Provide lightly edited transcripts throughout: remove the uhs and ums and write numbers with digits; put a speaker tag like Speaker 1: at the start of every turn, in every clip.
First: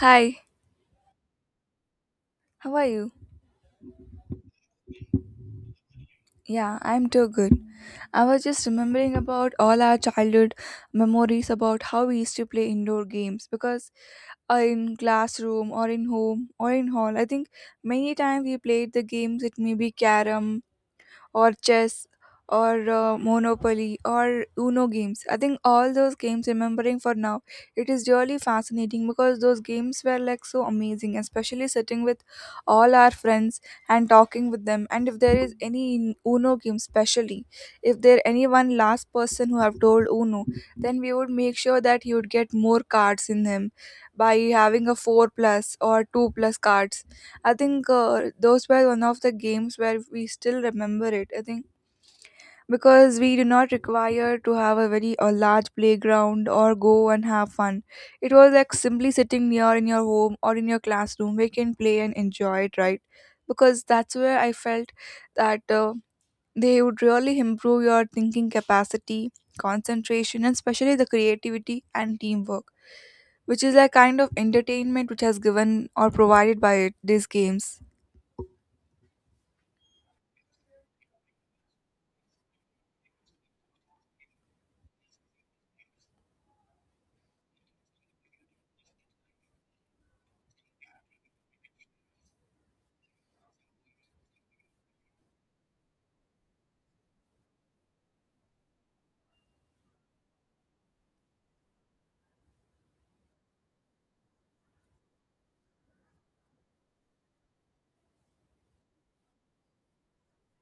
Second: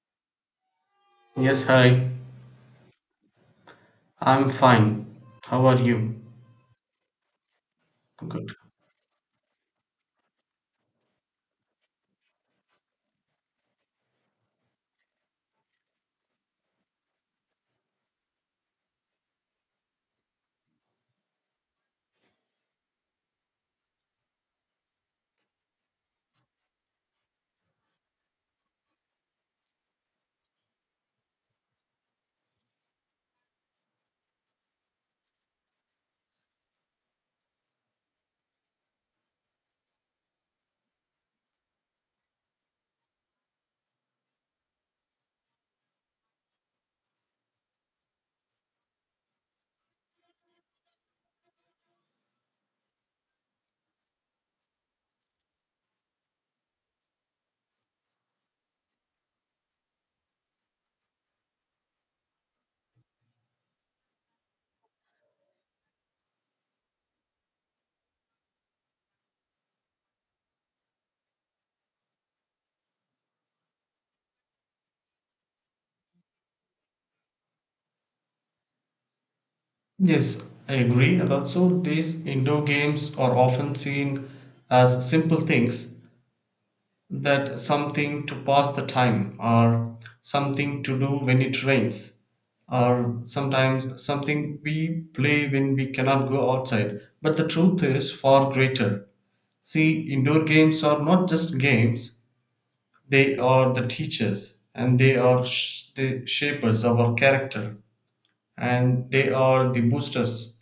Speaker 1: Hi,
Speaker 2: Yes, hi.
Speaker 1: how are you?
Speaker 2: I'm fine. How are you?
Speaker 1: Yeah, I'm too good. I was
Speaker 2: Good.
Speaker 1: just remembering about all our childhood memories about how we used to play indoor games because in classroom or in home or in hall, I think many times we played the games. It may be carom or chess or monopoly or uno games. I think all those games remembering for now, it is really fascinating because those games were like so amazing, especially sitting with all our friends and talking with them. And if there is any in uno game specially, if there any one last person who have told uno, then we would make sure that he would get more cards in him by having a 4 plus or 2 plus cards. I think those were one of the games where we still remember it. I think because we do not require to have a very a large playground or go and have fun. It was like simply sitting near in your home or in your classroom. We can play and enjoy it, right? Because that's where I felt that they would really improve your thinking capacity, concentration, and especially the creativity and teamwork, which is a kind of entertainment which has given or provided by it, these games.
Speaker 2: Yes, I agree. And also, these indoor games are often seen as simple things, that something to pass the time, or something to do when it rains, or sometimes something we play when we cannot go outside. But the truth is far greater. See, indoor games are not just games. They are the teachers and they are the shapers of our character, and they are the boosters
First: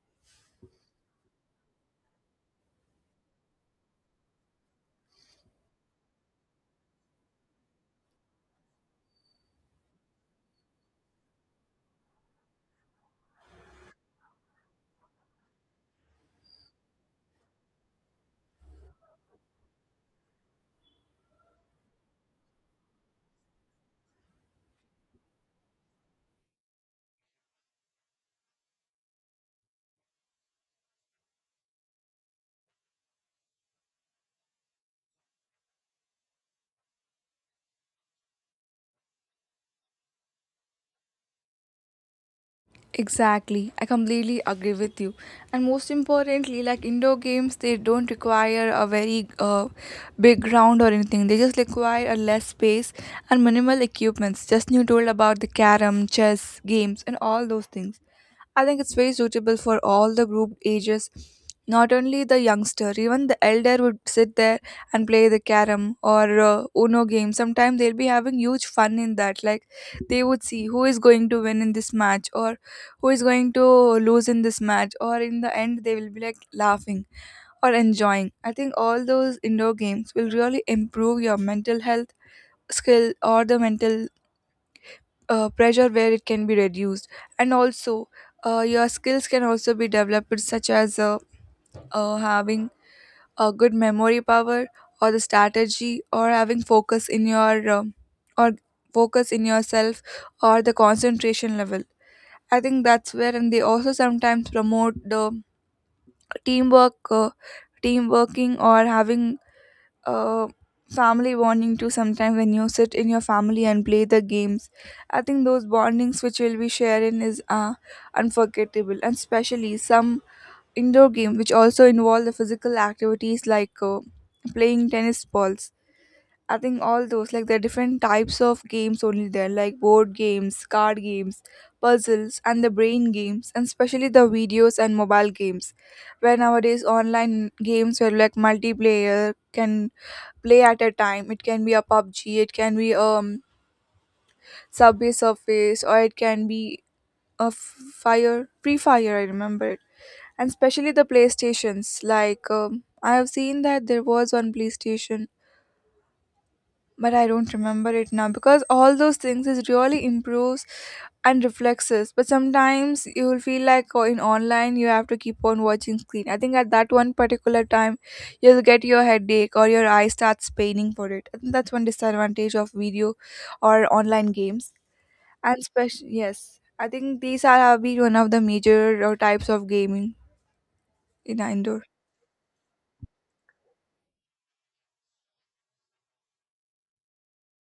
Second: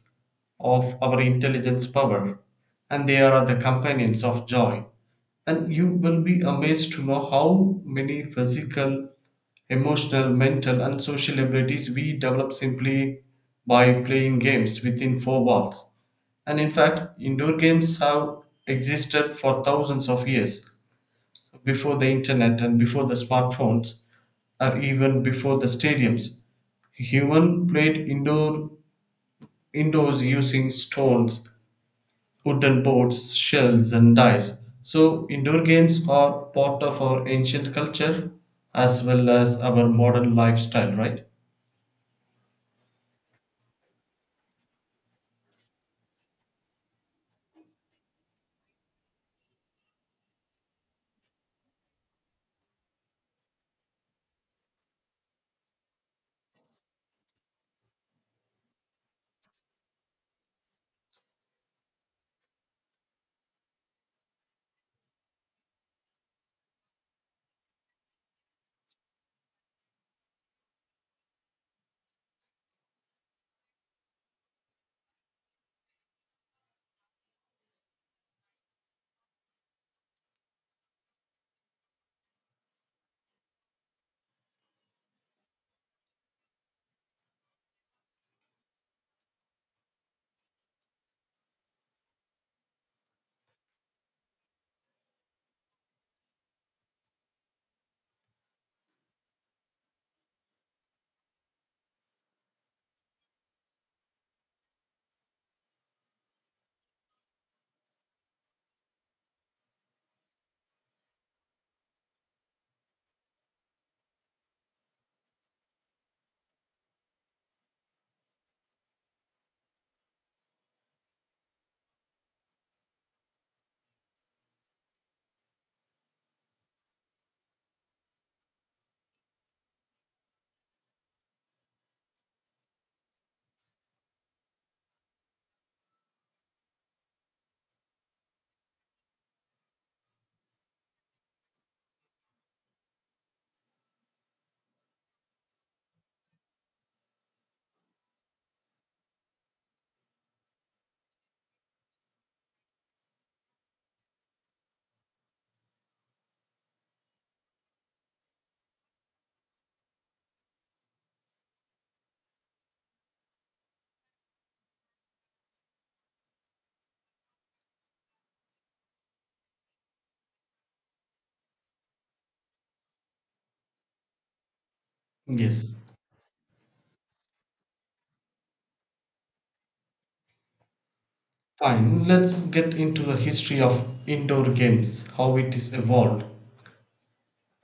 Speaker 2: of our intelligence power, and they are the companions of joy. And you will be amazed to know how many physical, emotional, mental, and social abilities we develop simply by playing games within four walls. And in fact, indoor games have existed for thousands of years before the internet and before the smartphones, or even before the stadiums, human played indoors using stones, wooden boards, shells, and dice. So, indoor games are part of our ancient culture as well as our modern lifestyle, right?
Speaker 1: Exactly, I completely agree with you. And most importantly, like indoor games, they don't require a very big ground or anything. They just require a less space and minimal equipments. Just you told about the carom, chess games, and all those things. I think it's very suitable for all the group ages, not only the youngster, even the elder would sit there and play the carom or Uno game. Sometimes they'll be having huge fun in that. Like they would see who is going to win in this match or who is going to lose in this match, or in the end, they will be like laughing or enjoying. I think all those indoor games will really improve your mental health skill or the mental pressure where it can be reduced, and also your skills can also be developed, such as having a good memory power or the strategy or having focus in your or focus in yourself or the concentration level. I think that's where, and they also sometimes promote the teamwork, team working, or having uh, family bonding too, sometimes when you sit in your family and play the games. I think those bondings which we'll be sharing is unforgettable, and especially some indoor game which also involve the physical activities like playing tennis balls. I think all those, like there are different types of games only there, like board games, card games, puzzles, and the brain games, and especially the videos and mobile games, where nowadays online games where like multiplayer can play at a time. It can be a PUBG, it can be Subway Surface, or it can be a f- fire Free Fire. I remember it, and especially the PlayStations. Like I have seen that there was one PlayStation but I don't remember it now because all those things is really improves and reflexes. But sometimes you will feel like, oh, in online you have to keep on watching screen. I think at that one particular time you'll get your headache or your eye starts paining for it. I think that's one disadvantage of video or online games. And
Speaker 2: Yes.
Speaker 1: special, yes, I think these are have been one of the major types of gaming in indoor.
Speaker 2: Fine, let's get into the history of indoor games, how it is evolved.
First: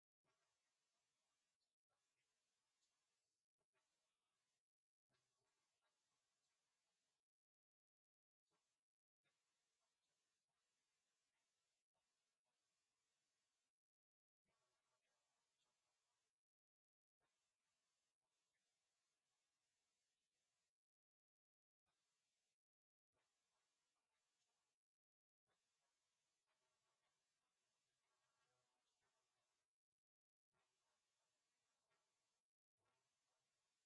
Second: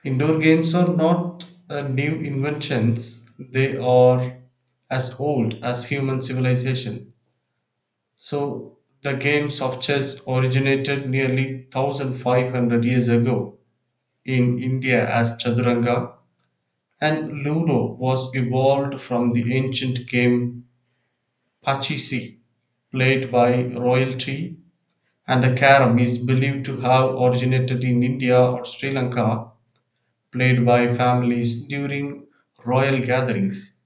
Speaker 2: Indoor games are not new inventions, they are as old as human civilization. So the games of chess originated nearly 1500 years ago in India as Chaturanga, and Ludo was evolved from the ancient game Pachisi, played by royalty, and the carom is believed to have originated in India or Sri Lanka, played by families during royal gatherings,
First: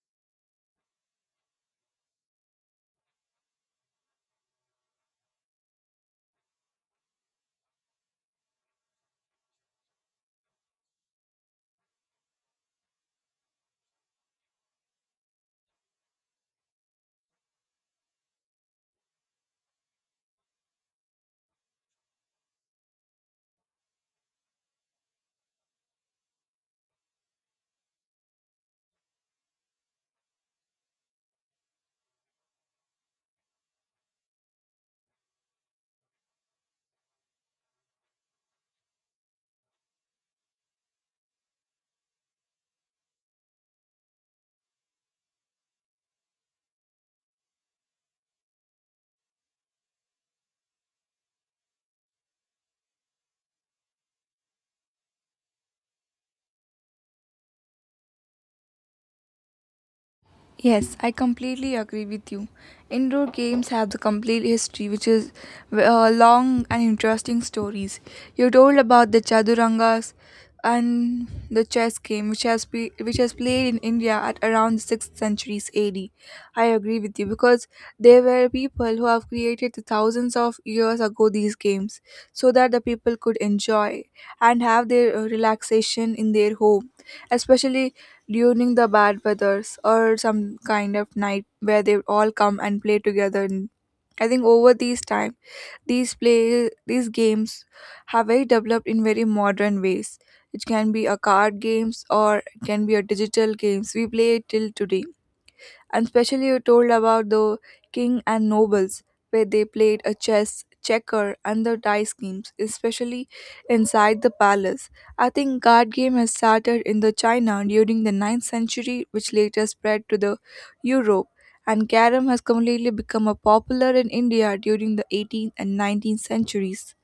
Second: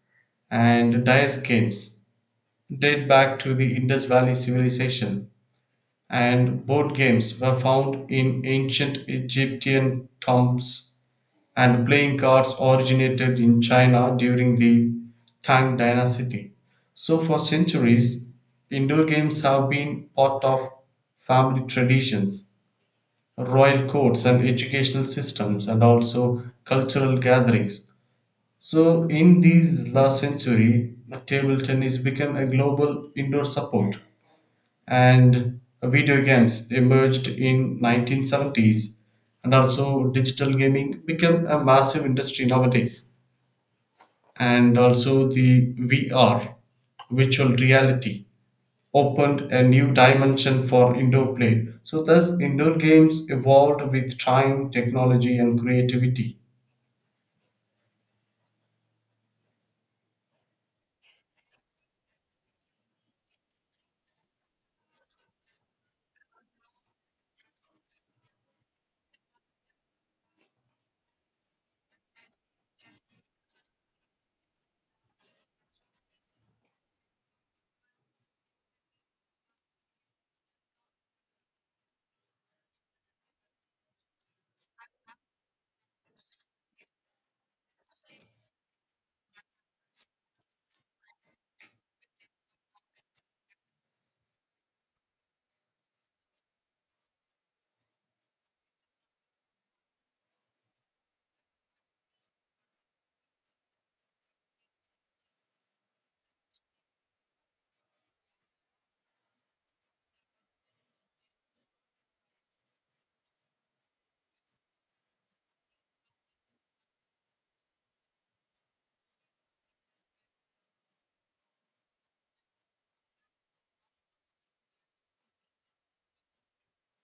Speaker 2: and dice games date back to the Indus Valley civilization, and board games were found in ancient Egyptian tombs, and playing cards originated in China during the Tang dynasty. So, for centuries, indoor games have been part of family traditions, royal courts, and educational systems, and also cultural gatherings. So, in this last century, table tennis became a global indoor sport and video games emerged in 1970s, and also digital gaming became a massive industry nowadays, and also the VR, virtual reality, opened a new dimension for indoor play. So thus indoor games evolved with time, technology, and creativity.
Speaker 1: Yes, I completely agree with you. Indoor games have the complete history, which is long and interesting stories. You told about the chadurangas and the chess game, which has played in India at around the sixth centuries AD. I agree with you because there were people who have created the thousands of years ago these games so that the people could enjoy and have their relaxation in their home, especially during the bad weathers or some kind of night where they all come and play together. And I think over these time these games have very developed in very modern ways. It can be a card games or it can be a digital games, we play it till today. And especially you told about the king and nobles where they played a chess, checker and the dice games, especially inside the palace. I think card game has started in the China during the ninth century, which later spread to the Europe, and carom has completely become a popular in India during the 18th and 19th centuries.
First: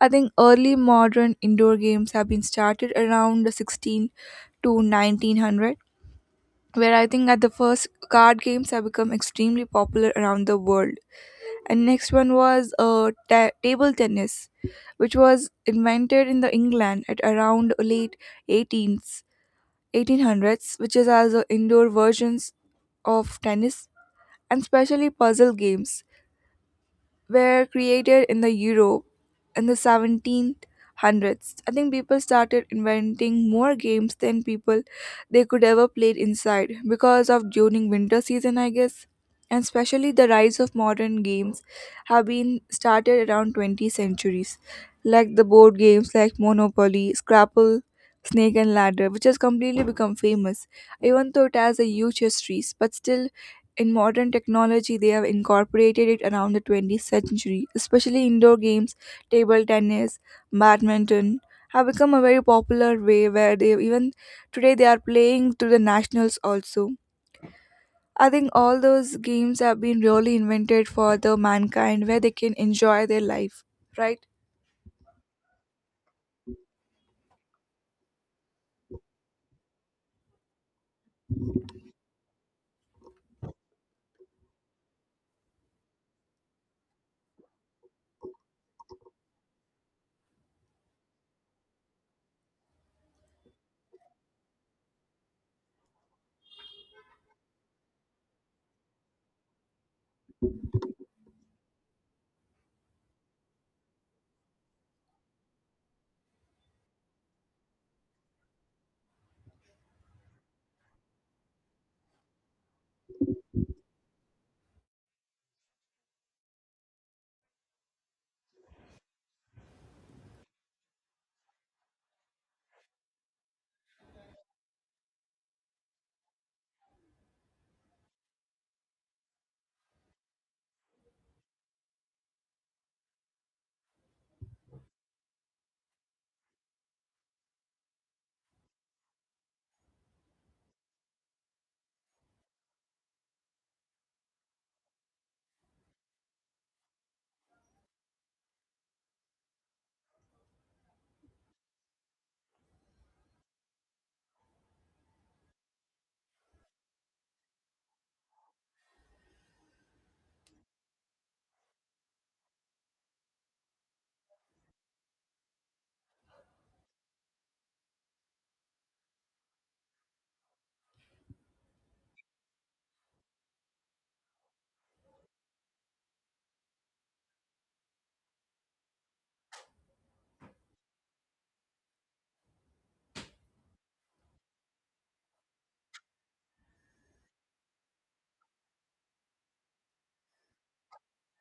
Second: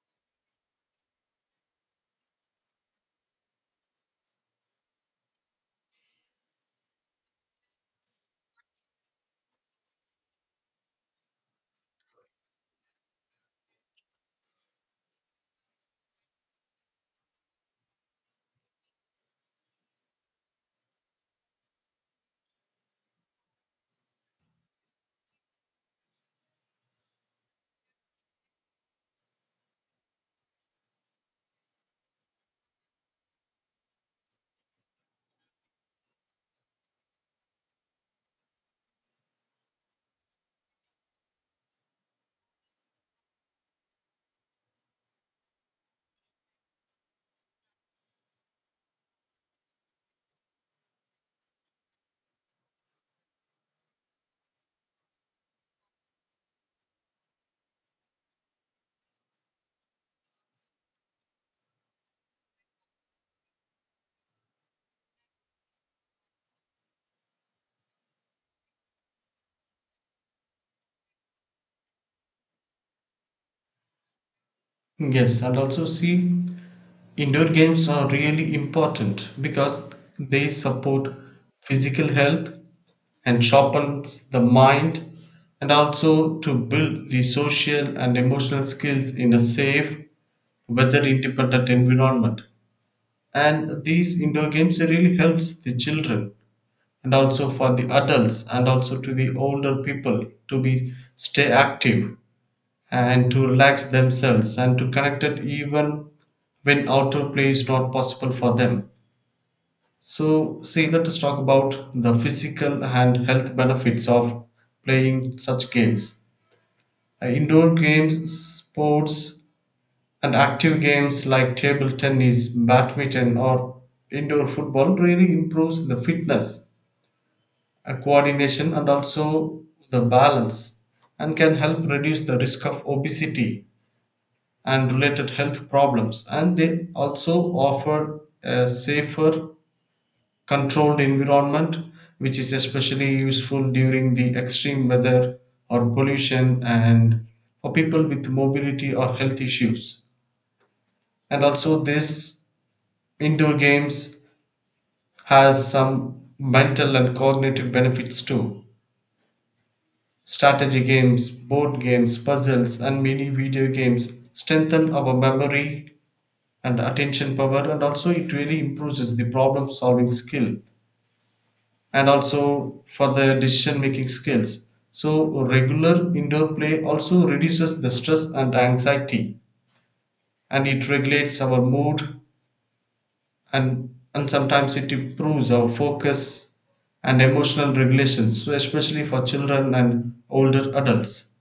Speaker 1: I think early modern indoor games have been started around the 16 to 1900, where I think at the first, card games have become extremely popular around the world. And next one was table tennis, which was invented in the England at around late 18th, 1800s, which is as indoor versions of tennis. And especially puzzle games were created in the Europe in the 1700s. I think people started inventing more games than people they could ever play inside because of during winter season, I guess. And especially the rise of modern games have been started around 20 centuries, like the board games like Monopoly, Scrabble, Snake and Ladder, which has completely become famous, even though it has a huge history, but still in modern technology, they have incorporated it around the 20th century, especially indoor games, table tennis, badminton have become a very popular way where they even today they are playing to the nationals also. I think all those games have been really invented for the mankind where they can enjoy their life, right?
Speaker 2: Yes, and also see, indoor games are really important because they support physical health and sharpens the mind, and also to build the social and emotional skills in a safe, weather independent environment. And these indoor games really helps the children and also for the adults and also to the older people to be stay active and to relax themselves and to connect it even when outdoor play is not possible for them. So, see, let us talk about the physical and health benefits of playing such games. Indoor games, sports, and active games like table tennis, badminton, or indoor football really improves the fitness, coordination, and also the balance, and can help reduce the risk of obesity and related health problems. And they also offer a safer, controlled environment, which is especially useful during the extreme weather or pollution and for people with mobility or health issues. And also this indoor games has some mental and cognitive benefits too. Strategy games, board games, puzzles, and mini video games strengthen our memory and attention power, and also it really improves the problem solving skill and also for the decision making skills. So regular indoor play also reduces the stress and anxiety, and it regulates our mood, and sometimes it improves our focus and emotional regulations, so especially for children and older adults.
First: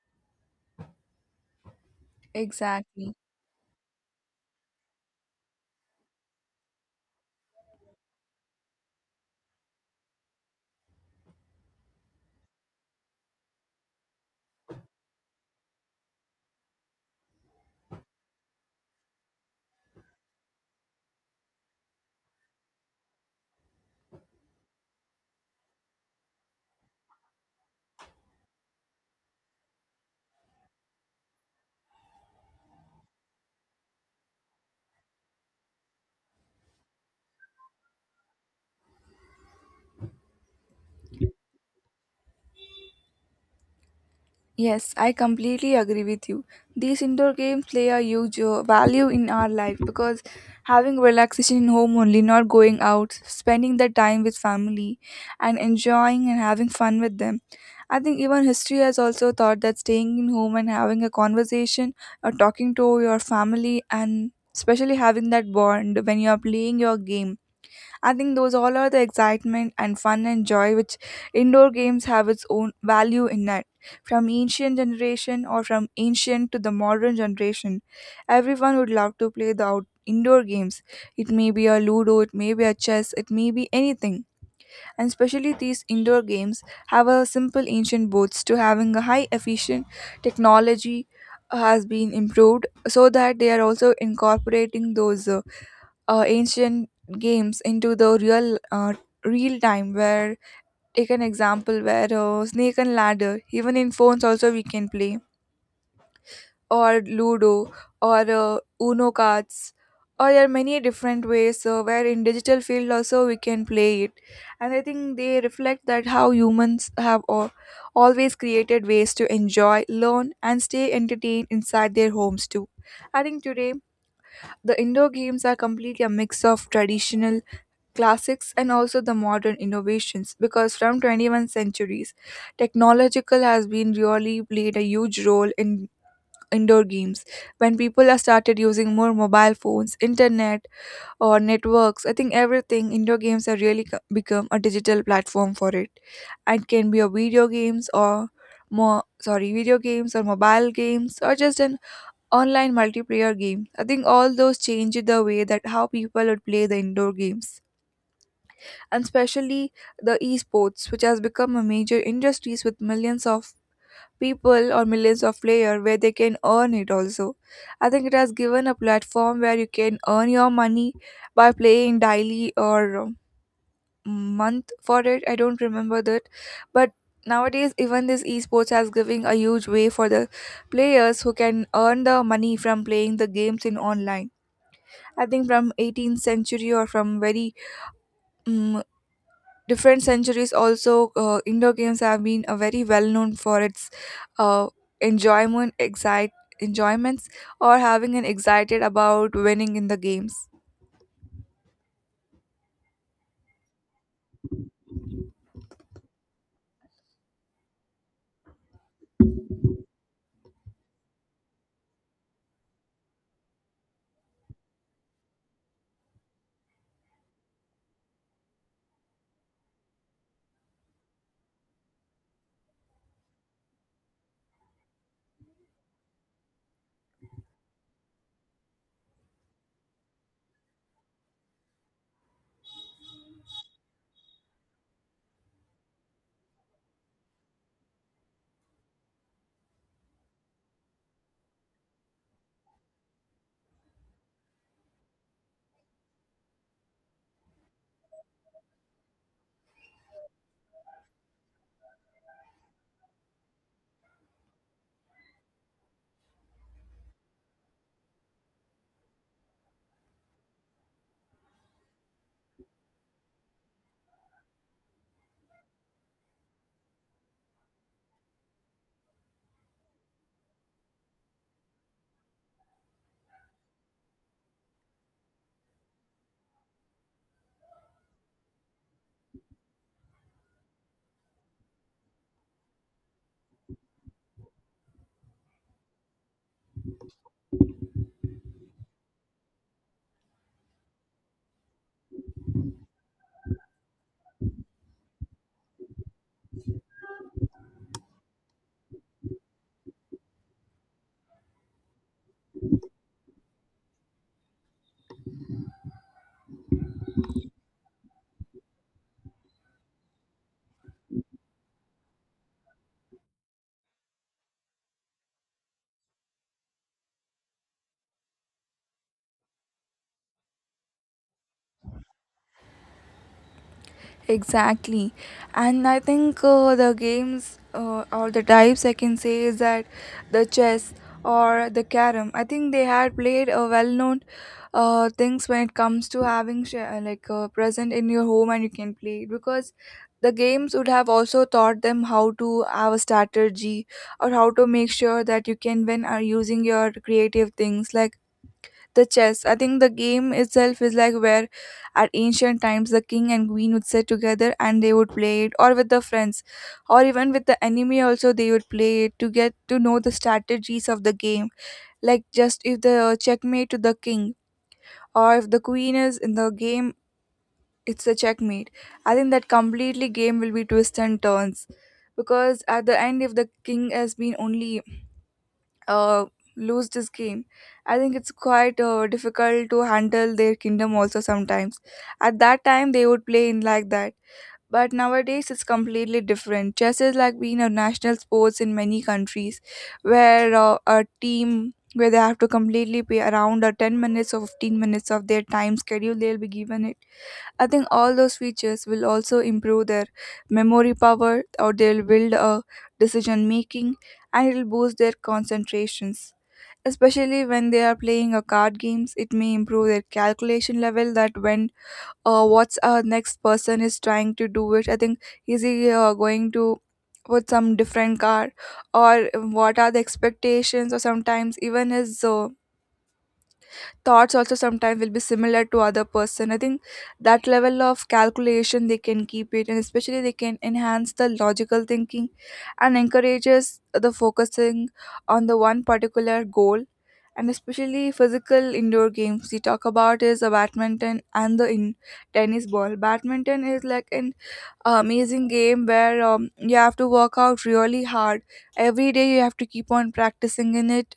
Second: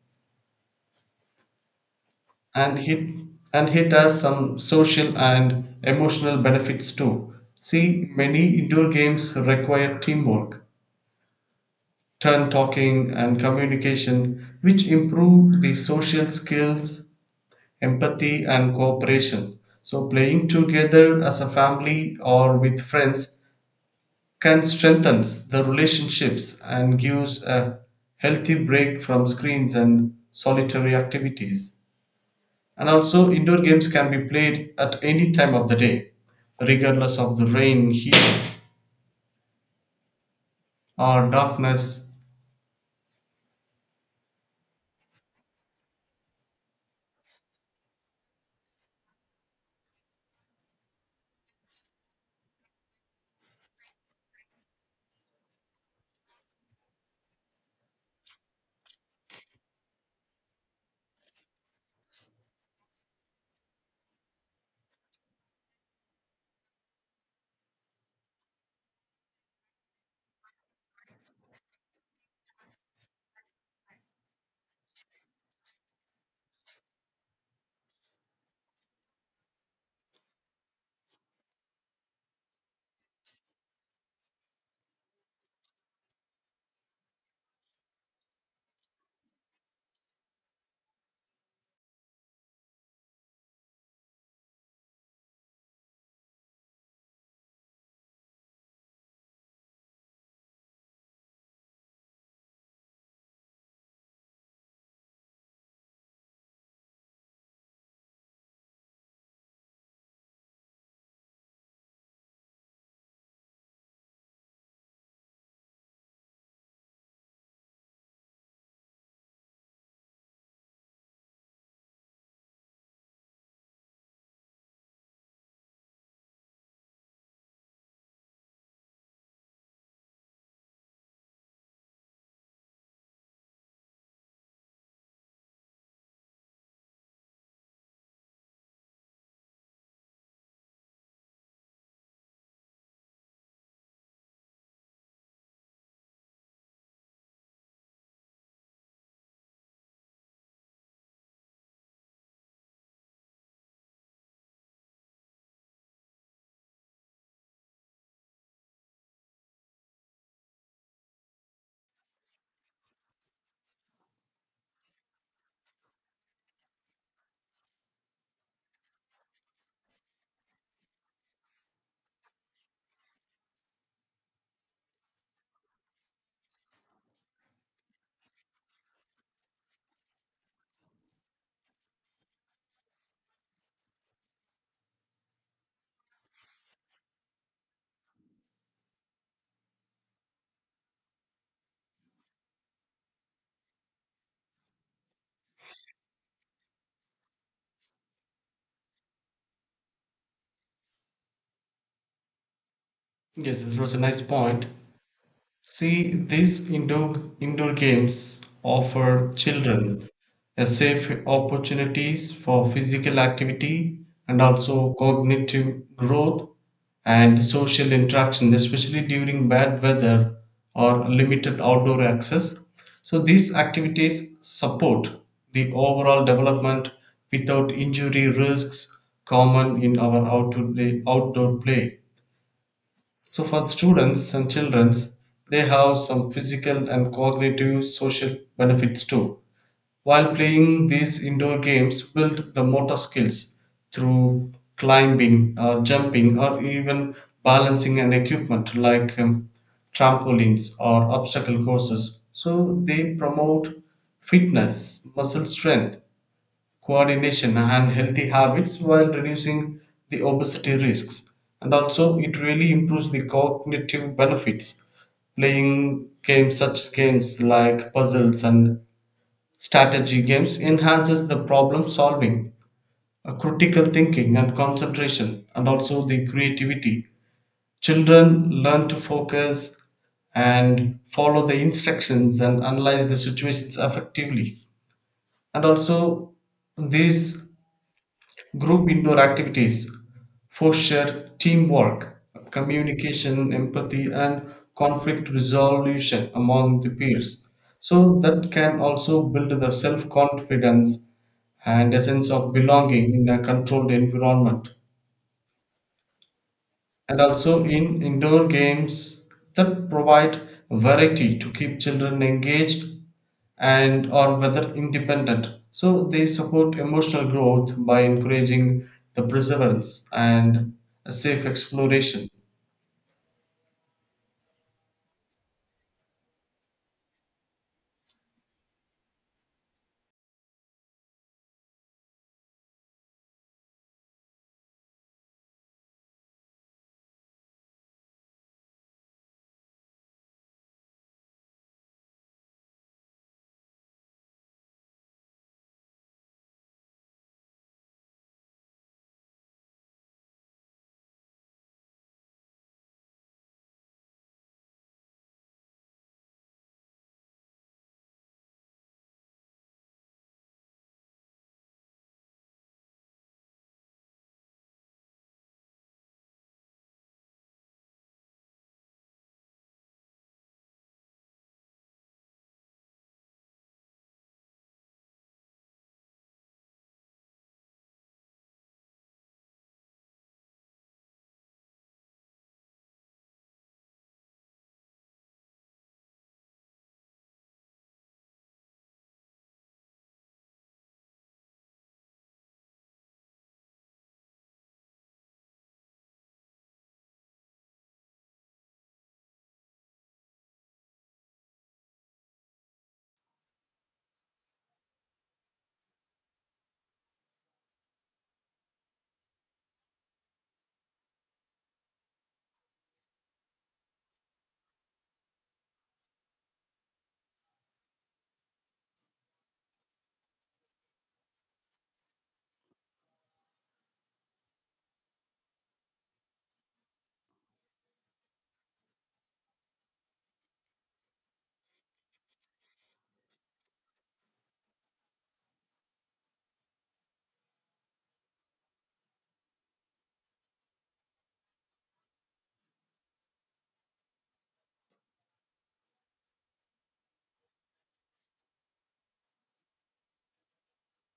Speaker 2: and
Speaker 1: Exactly.
Speaker 2: it and it has some social and emotional benefits too. See, many indoor games require teamwork, turn talking, and communication, which improve the social skills, empathy, and cooperation. So, playing together as a family or with friends can strengthen the relationships and gives a healthy break from screens and solitary activities. And also, indoor games can be played at any time of the day, regardless of the rain, heat, or darkness.
Speaker 1: Yes, I completely agree with you. These indoor games play a huge value in our life because having relaxation in home only, not going out, spending the time with family and enjoying and having fun with them. I think even history has also thought that staying in home and having a conversation or talking to your family and especially having that bond when you are playing your game, I think those all are the excitement and fun and joy which indoor games have its own value in it. From ancient generation or from ancient to the modern generation, everyone would love to play the indoor games. It may be a ludo, it may be a chess, it may be anything. And especially these indoor games have a simple ancient boats to having a high efficient technology has been improved so that they are also incorporating those ancient games into the real time where take an example where snake and ladder even in phones also we can play, or ludo, or uno cards, or there are many different ways where in digital field also we can play it. And I think they reflect that how humans have always created ways to enjoy, learn and stay entertained inside their homes too. I think today the indoor games are completely a mix of traditional classics and also the modern innovations, because from 21st centuries, technological has been really played a huge role in indoor games. When people have started using more mobile phones, internet or networks, I think everything indoor games have really become a digital platform for it. It can be a video games or more, sorry, video games or mobile games or just an online multiplayer game. I think all those change the way that how people would play the indoor games. And especially the esports, which has become a major industries with millions of people or millions of players where they can earn it also. I think it has given a platform where you can earn your money by playing daily or month for it. I don't remember that, but nowadays even this esports has giving a huge way for the players who can earn the money from playing the games in online. I think from 18th century or from very mm different centuries also indoor games have been very well known for its uh, enjoyment excite enjoyments or having an excited about winning in the games.
Speaker 2: Yes, it was a nice point. See, these indoor games offer children a safe opportunities for physical activity and also cognitive growth and social interaction, especially during bad weather or limited outdoor access. So these activities support the overall development without injury risks common in our outdoor play. So for students and children, they have some physical and cognitive social benefits too. While playing these indoor games, build the motor skills through climbing, or jumping, or even balancing an equipment like trampolines or obstacle courses. So they promote fitness, muscle strength, coordination, and healthy habits while reducing the obesity risks. And also, it really improves the cognitive benefits. Playing games, such games like puzzles and strategy games, enhances the problem solving, critical thinking and concentration and also the creativity. Children learn to focus and follow the instructions and analyze the situations effectively. And also these group indoor activities foster teamwork, communication, empathy, and conflict resolution among the peers. So that can also build the self confidence and a sense of belonging in a controlled environment. And also in indoor games that provide variety to keep children engaged and or whether independent, so they support emotional growth by encouraging the perseverance and a safe exploration.
Speaker 1: Exactly. And I think the games or the types I can say is that the chess or the carom. I think they had played a well-known things when it comes to having like present in your home, and you can play it because the games would have also taught them how to have a strategy, or how to make sure that you can win are using your creative things like the chess. I think the game itself is like where at ancient times, the king and queen would sit together and they would play it, or with the friends, or even with the enemy also they would play it to get to know the strategies of the game. Like just if the checkmate to the king, or if the queen is in the game, it's a checkmate. I think that completely game will be twists and turns, because at the end if the king has been only uh, lose this game, I think it's quite difficult to handle their kingdom also sometimes. At that time they would play in like that. But nowadays it's completely different. Chess is like being a national sports in many countries where a team, where they have to completely pay around 10 minutes or 15 minutes of their time schedule they'll be given it. I think all those features will also improve their memory power, or they'll build a decision making, and it'll boost their concentrations. Especially when they are playing a card games, it may improve their calculation level, that when what's our next person is trying to do it. I think is he going to with some different card, or what are the expectations, or sometimes even his thoughts also sometimes will be similar to other person. I think that level of calculation they can keep it, and especially they can enhance the logical thinking and encourages the focusing on the one particular goal. And especially physical indoor games we talk about is a badminton, and the in tennis ball. Badminton is like an amazing game where you have to work out really hard. Every day you have to keep on practicing in it,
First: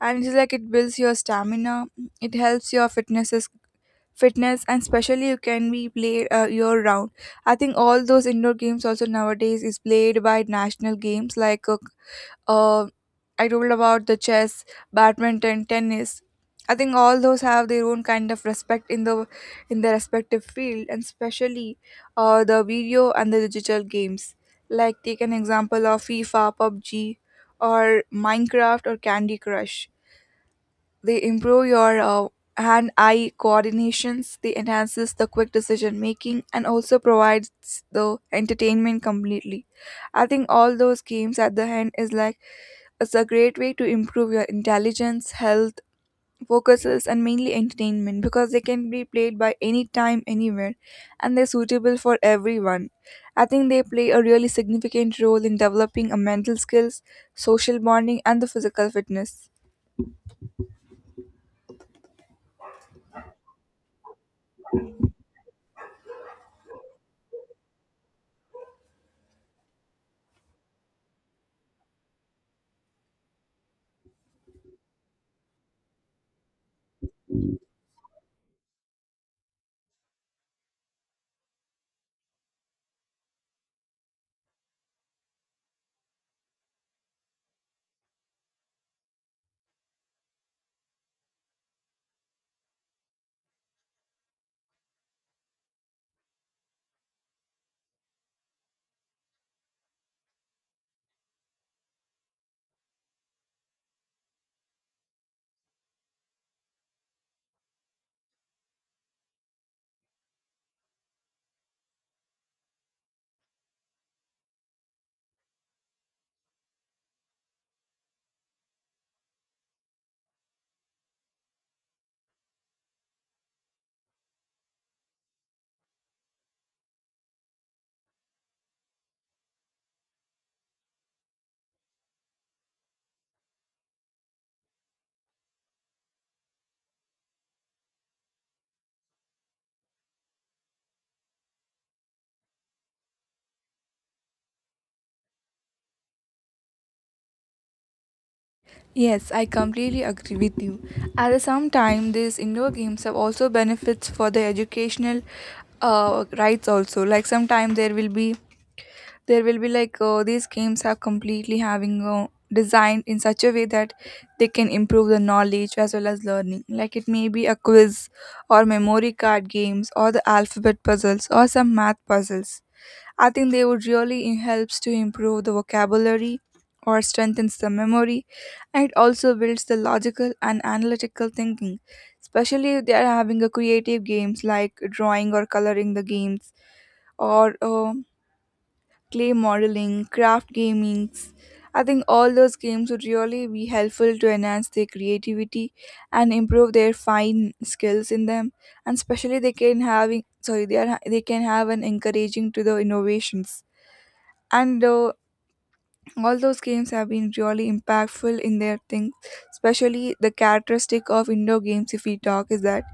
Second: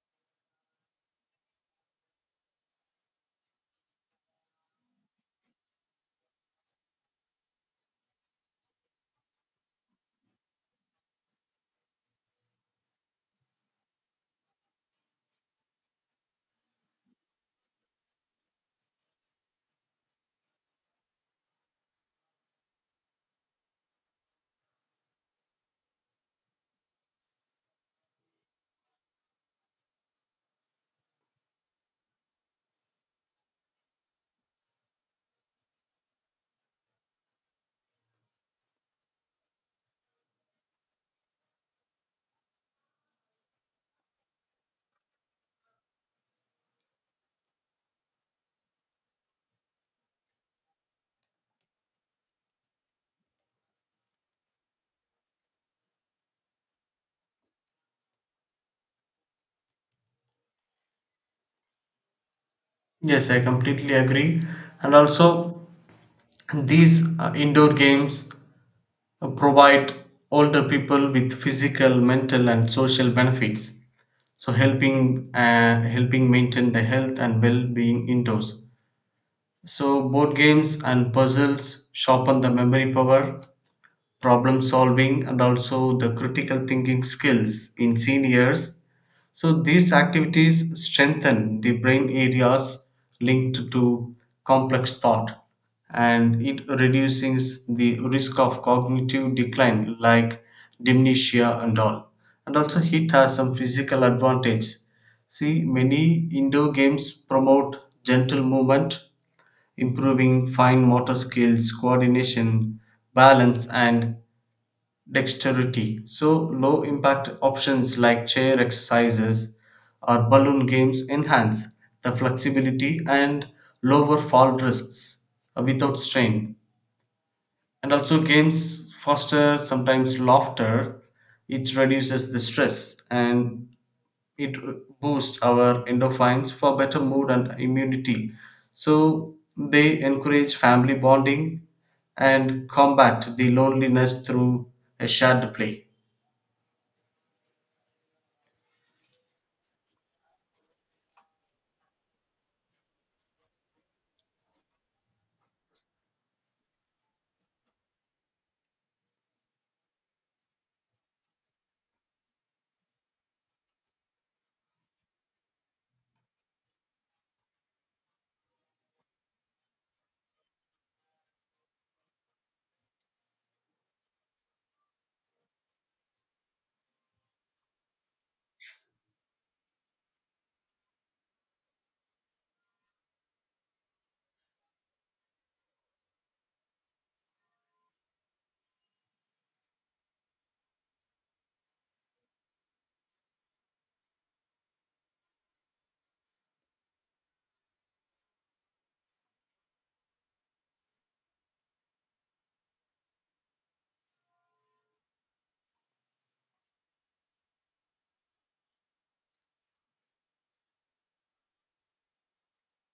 Speaker 1: and it's like it builds your stamina, it helps your fitness, and especially you can be played year round. I think all those indoor games also nowadays is played by national games like uh, I told about the chess, badminton, tennis. I think all those have their own kind of respect in their respective field, and especially the video and the digital games. Like take an example of FIFA, PUBG, or Minecraft, or Candy Crush. They improve your hand-eye coordinations, they enhances the quick decision making, and also provides the entertainment completely. I think all those games at the end is like it's a great way to improve your intelligence, health, focuses, and mainly entertainment, because they can be played by any time anywhere, and they're suitable for everyone. I think they play a really significant role in developing a mental skills, social bonding, and the physical fitness.
Speaker 2: Yes, I completely agree. And also these indoor games provide older people with physical, mental, and social benefits, so helping helping maintain the health and well-being indoors. So, board games and puzzles sharpen the memory power, problem solving, and also the critical thinking skills in seniors. So, these activities strengthen the brain areas linked to complex thought, and it reduces the risk of cognitive decline like dementia and all. And also, it has some physical advantage. See, many indoor games promote gentle movement, improving fine motor skills, coordination, balance, and dexterity. So, low impact options like chair exercises or balloon games enhance the flexibility and lower fall risks without strain. And also, games foster sometimes laughter, it reduces the stress and it boosts our endorphins for better mood and immunity. So they encourage family bonding and combat the loneliness through a shared play.
Speaker 1: Yes, I completely agree with you. At the same time, these indoor games have also benefits for the educational rights also. Like sometimes there will be like these games are completely having designed in such a way that they can improve the knowledge as well as learning. Like it may be a quiz, or memory card games, or the alphabet puzzles, or some math puzzles. I think they would really helps to improve the vocabulary, or strengthens the memory. And it also builds the logical and analytical thinking, especially if they are having a creative games like drawing or coloring the games, or clay modeling, craft gamings. I think all those games would really be helpful to enhance their creativity and improve their fine skills in them. And especially they can having, sorry, they are, they can have an encouraging to the innovations, and all those games have been really impactful in their things. Especially the characteristic of indoor games, if we talk, is that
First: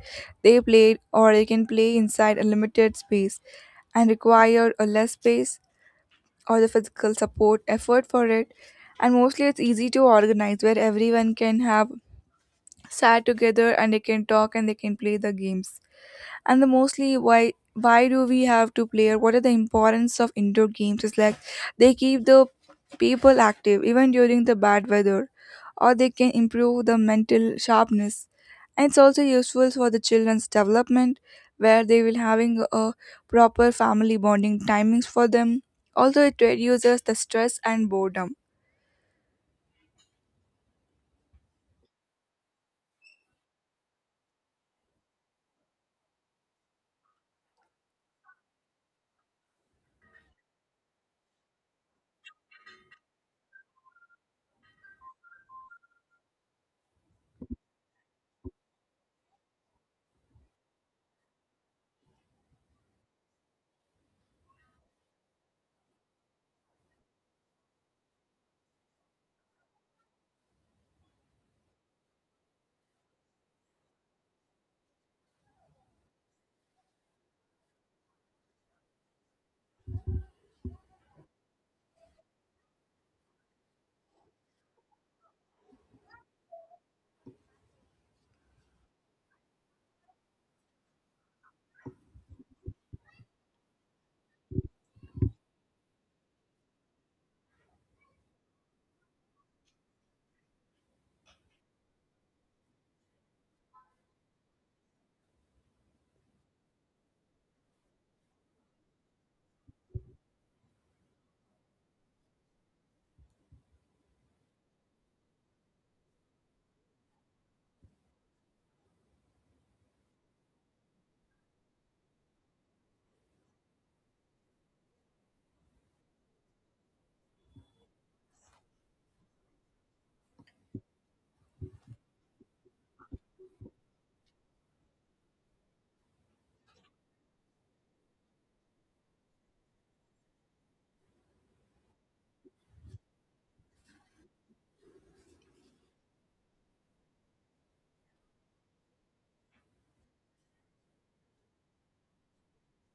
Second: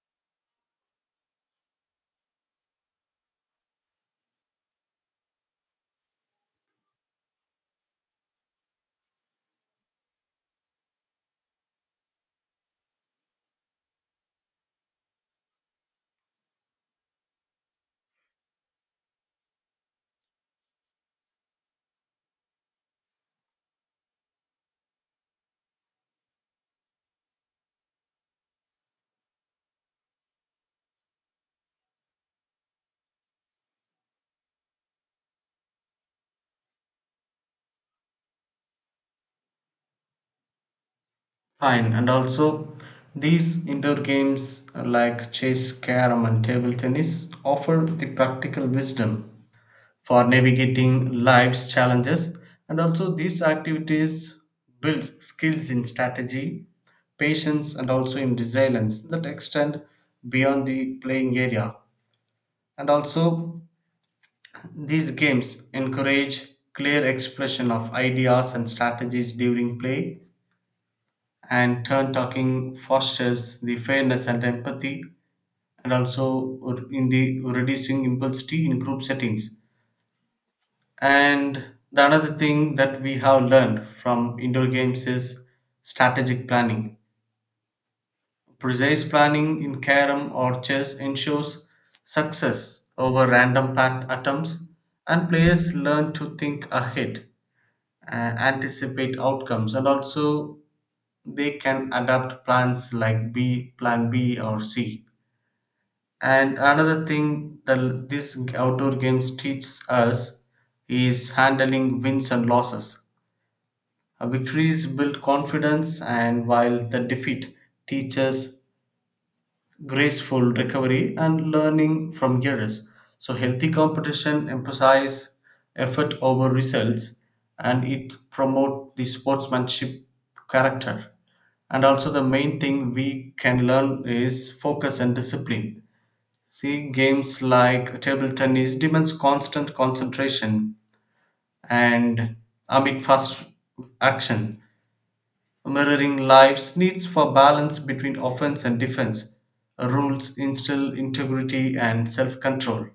Speaker 1: they played or they can play inside a limited space, and require a less space, or the physical support effort for it. And mostly it's easy to organize, where everyone can have sat together and they can talk and they can play the games. And the mostly why do we have to play, or what are the importance of indoor games, is like they keep the people active even during the bad weather, or they can improve the mental sharpness. And it's also useful for the children's development, where they will having a proper family bonding timings for them. Also it reduces the stress and boredom.
Speaker 2: Fine, and also these indoor games like chess, carom, and table tennis offer the practical wisdom for navigating life's challenges. And also, these activities build skills in strategy, patience, and also in resilience that extend beyond the playing area. And also these games encourage clear expression of ideas and strategies during play, and turn talking fosters the fairness and empathy, and also in the reducing impulsivity in group settings. And the another thing that we have learned from indoor games is strategic planning. Precise planning in carom or chess ensures success over random pat attempts, and players learn to think ahead, uh, anticipate outcomes, and also they can adapt plans like B, plan B or C. And another thing that this outdoor games teaches us is handling wins and losses. Victories build confidence, and while the defeat teaches graceful recovery and learning from errors. So, healthy competition emphasizes effort over results, and it promotes the sportsmanship character. And also, the main thing we can learn is focus and discipline. See, games like table tennis demands constant concentration and amid fast action, mirroring life's needs for balance between offense and defense. Rules instill integrity and self control.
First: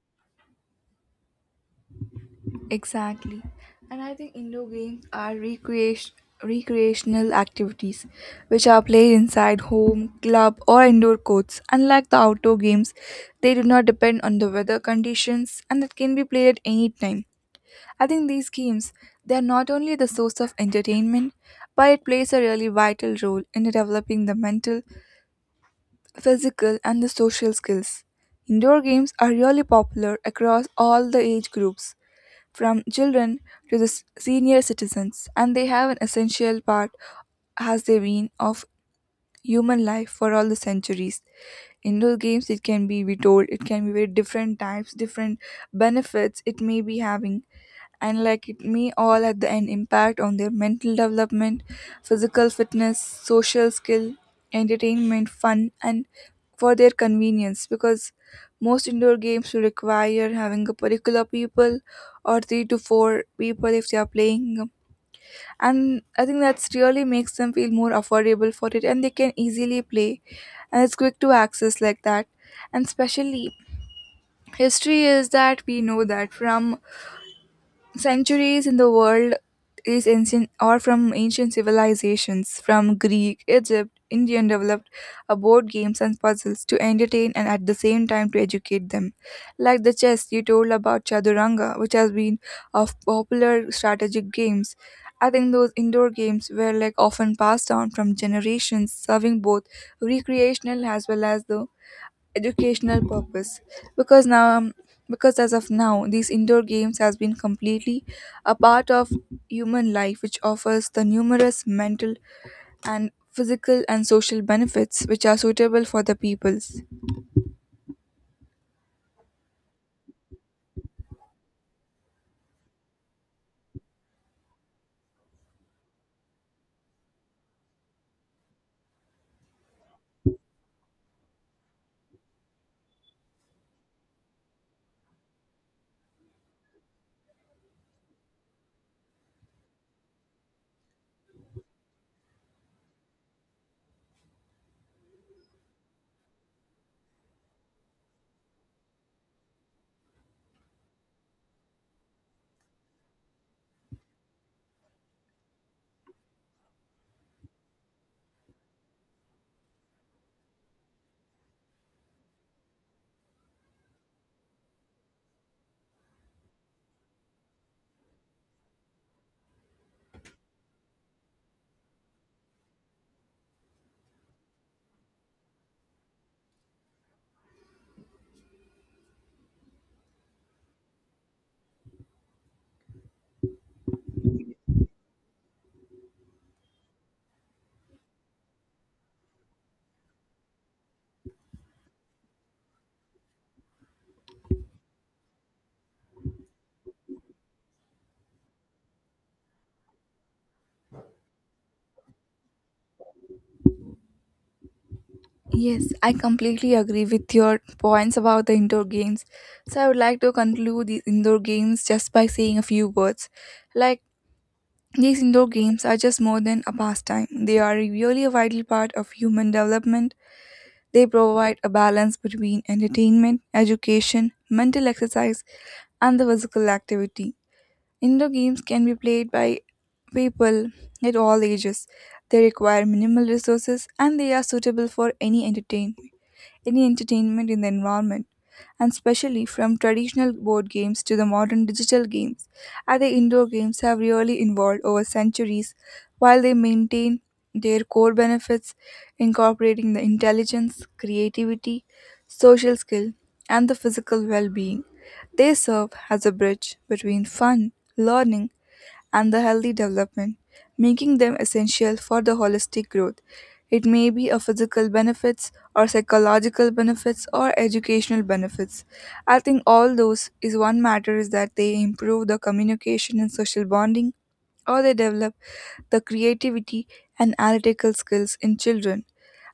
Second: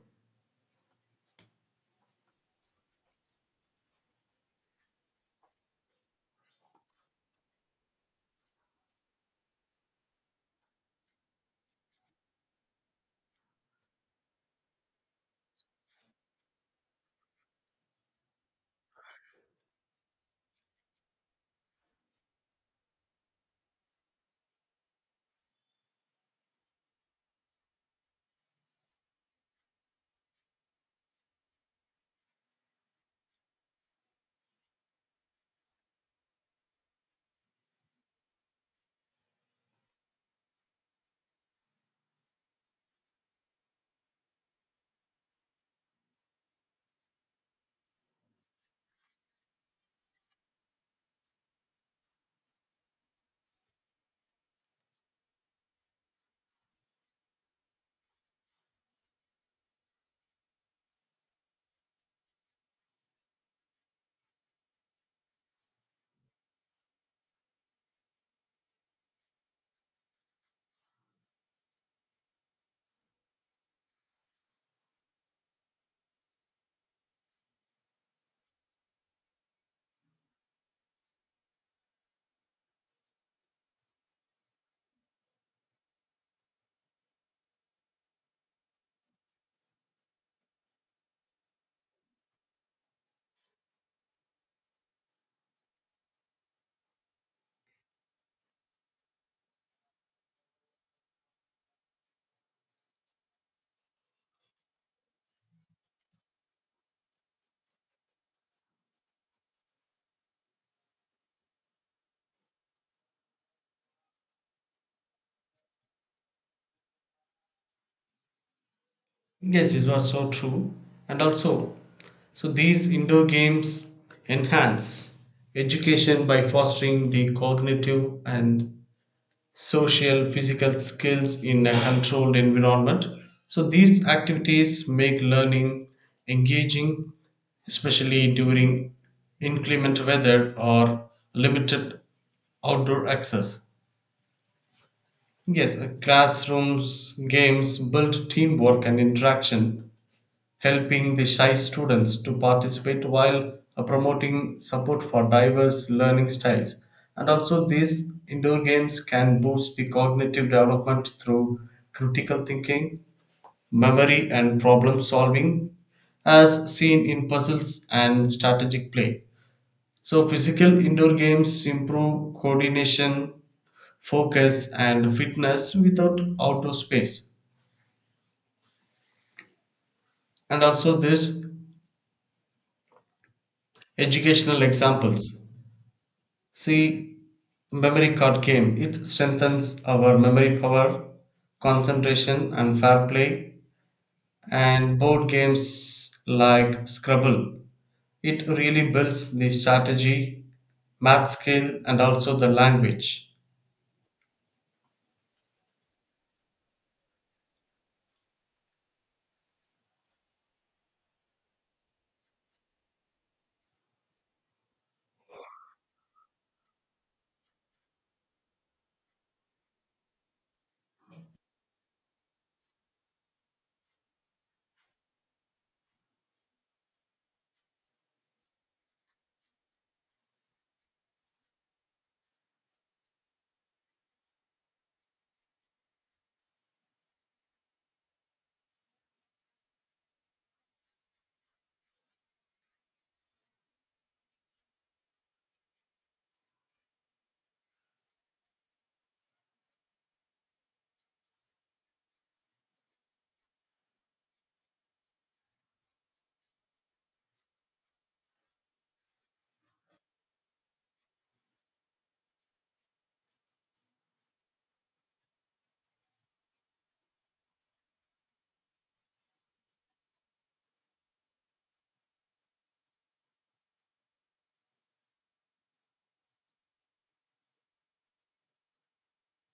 Speaker 1: Exactly. And I think indoor games are recreational activities which are played inside home, club, or indoor courts. Unlike the outdoor games, they do not depend on the weather conditions, and that can be played at any time. I think these games, they are not only the source of entertainment, but it plays a really vital role in developing the mental, physical, and the social skills. Indoor games are really popular across all the age groups, from children to the senior citizens, and they have an essential part, has they been, of human life for all the centuries. Indoor games, it can be, we told, it can be very different types, different benefits it may be having. And like it may all at the end impact on their mental development, physical fitness, social skill, entertainment, fun, and for their convenience, because most indoor games will require having a particular people, or three to four people if they are playing, and I think that's really makes them feel more affordable for it, and they can easily play, and it's quick to access like that. And especially history is that we know that from centuries in the world, is ancient or from ancient civilizations, from Greek, Egypt, Indian developed a board games and puzzles to entertain and at the same time to educate them. Like the chess you told about Chaduranga, which has been of popular strategic games. I think those indoor games were like often passed down from generations, serving both recreational as well as the educational purpose, because now um, because as of now these indoor games has been completely a part of human life, which offers the numerous mental and physical and social benefits, which are suitable for the peoples.
Speaker 2: Yes, it was so true. And also, so these indoor games enhance education by fostering the cognitive and social physical skills in a controlled environment, so these activities make learning engaging, especially during inclement weather or limited outdoor access. Yes, classrooms games build teamwork and interaction, helping the shy students to participate while promoting support for diverse learning styles. And also, these indoor games can boost the cognitive development through critical thinking, memory, and problem solving, as seen in puzzles and strategic play. So, physical indoor games improve coordination, focus, and fitness without outdoor space. And also, these educational examples, see, memory card game. It strengthens our memory power, concentration, and fair play. And board games like Scrabble. It really builds the strategy, math skill, and also the language.
Speaker 1: Yes, I completely agree with your points about the indoor games. So I would like to conclude these indoor games just by saying a few words, like, these indoor games are just more than a pastime. They are really a vital part of human development. They provide a balance between entertainment, education, mental exercise, and the physical activity. Indoor games can be played by people at all ages. They require minimal resources, and they are suitable for any entertainment in the environment. And especially from traditional board games to the modern digital games, and the indoor games have really evolved over centuries while they maintain their core benefits, incorporating the intelligence, creativity, social skill, and the physical well being. They serve as a bridge between fun, learning, and the healthy development, making them essential for the holistic growth. It may be a physical benefits, or psychological benefits, or educational benefits. I think all those is one matter is that they improve the communication and social bonding, or they develop the creativity and analytical skills in children.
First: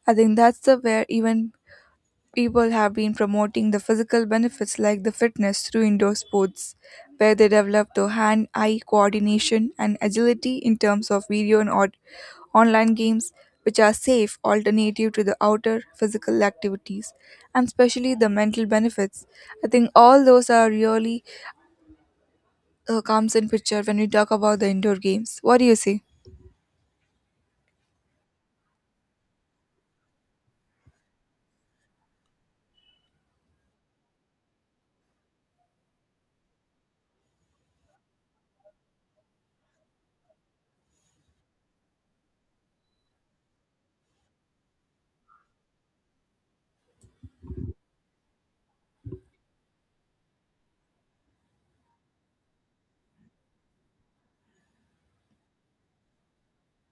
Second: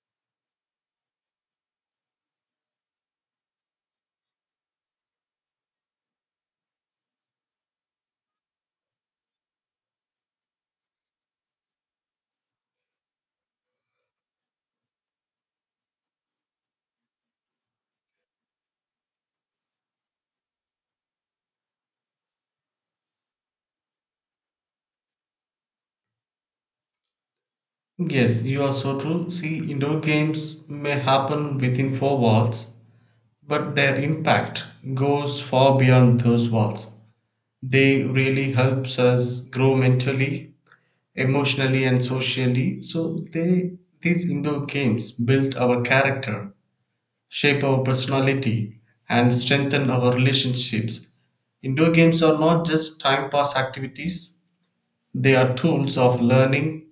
Speaker 1: I think that's the where even people have been promoting the physical benefits like the fitness through indoor sports, where they develop the hand eye coordination and agility in terms of video and online games, which are safe alternative to the outer physical activities, and especially the mental benefits. I think all those are really comes in picture when we talk about the indoor games. What do you say?
Speaker 2: Yes, you are so true. See, indoor games may happen within four walls, but their impact goes far beyond those walls. They really helps us grow mentally, emotionally, and socially. So they these indoor games build our character, shape our personality, and strengthen our relationships. Indoor games are not just time pass activities, they are tools of learning,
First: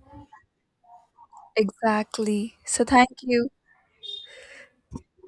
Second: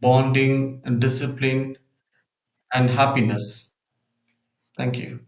Speaker 2: bonding, and discipline
Speaker 1: Exactly. So
Speaker 2: and
Speaker 1: thank you.
Speaker 2: happiness. Thank you.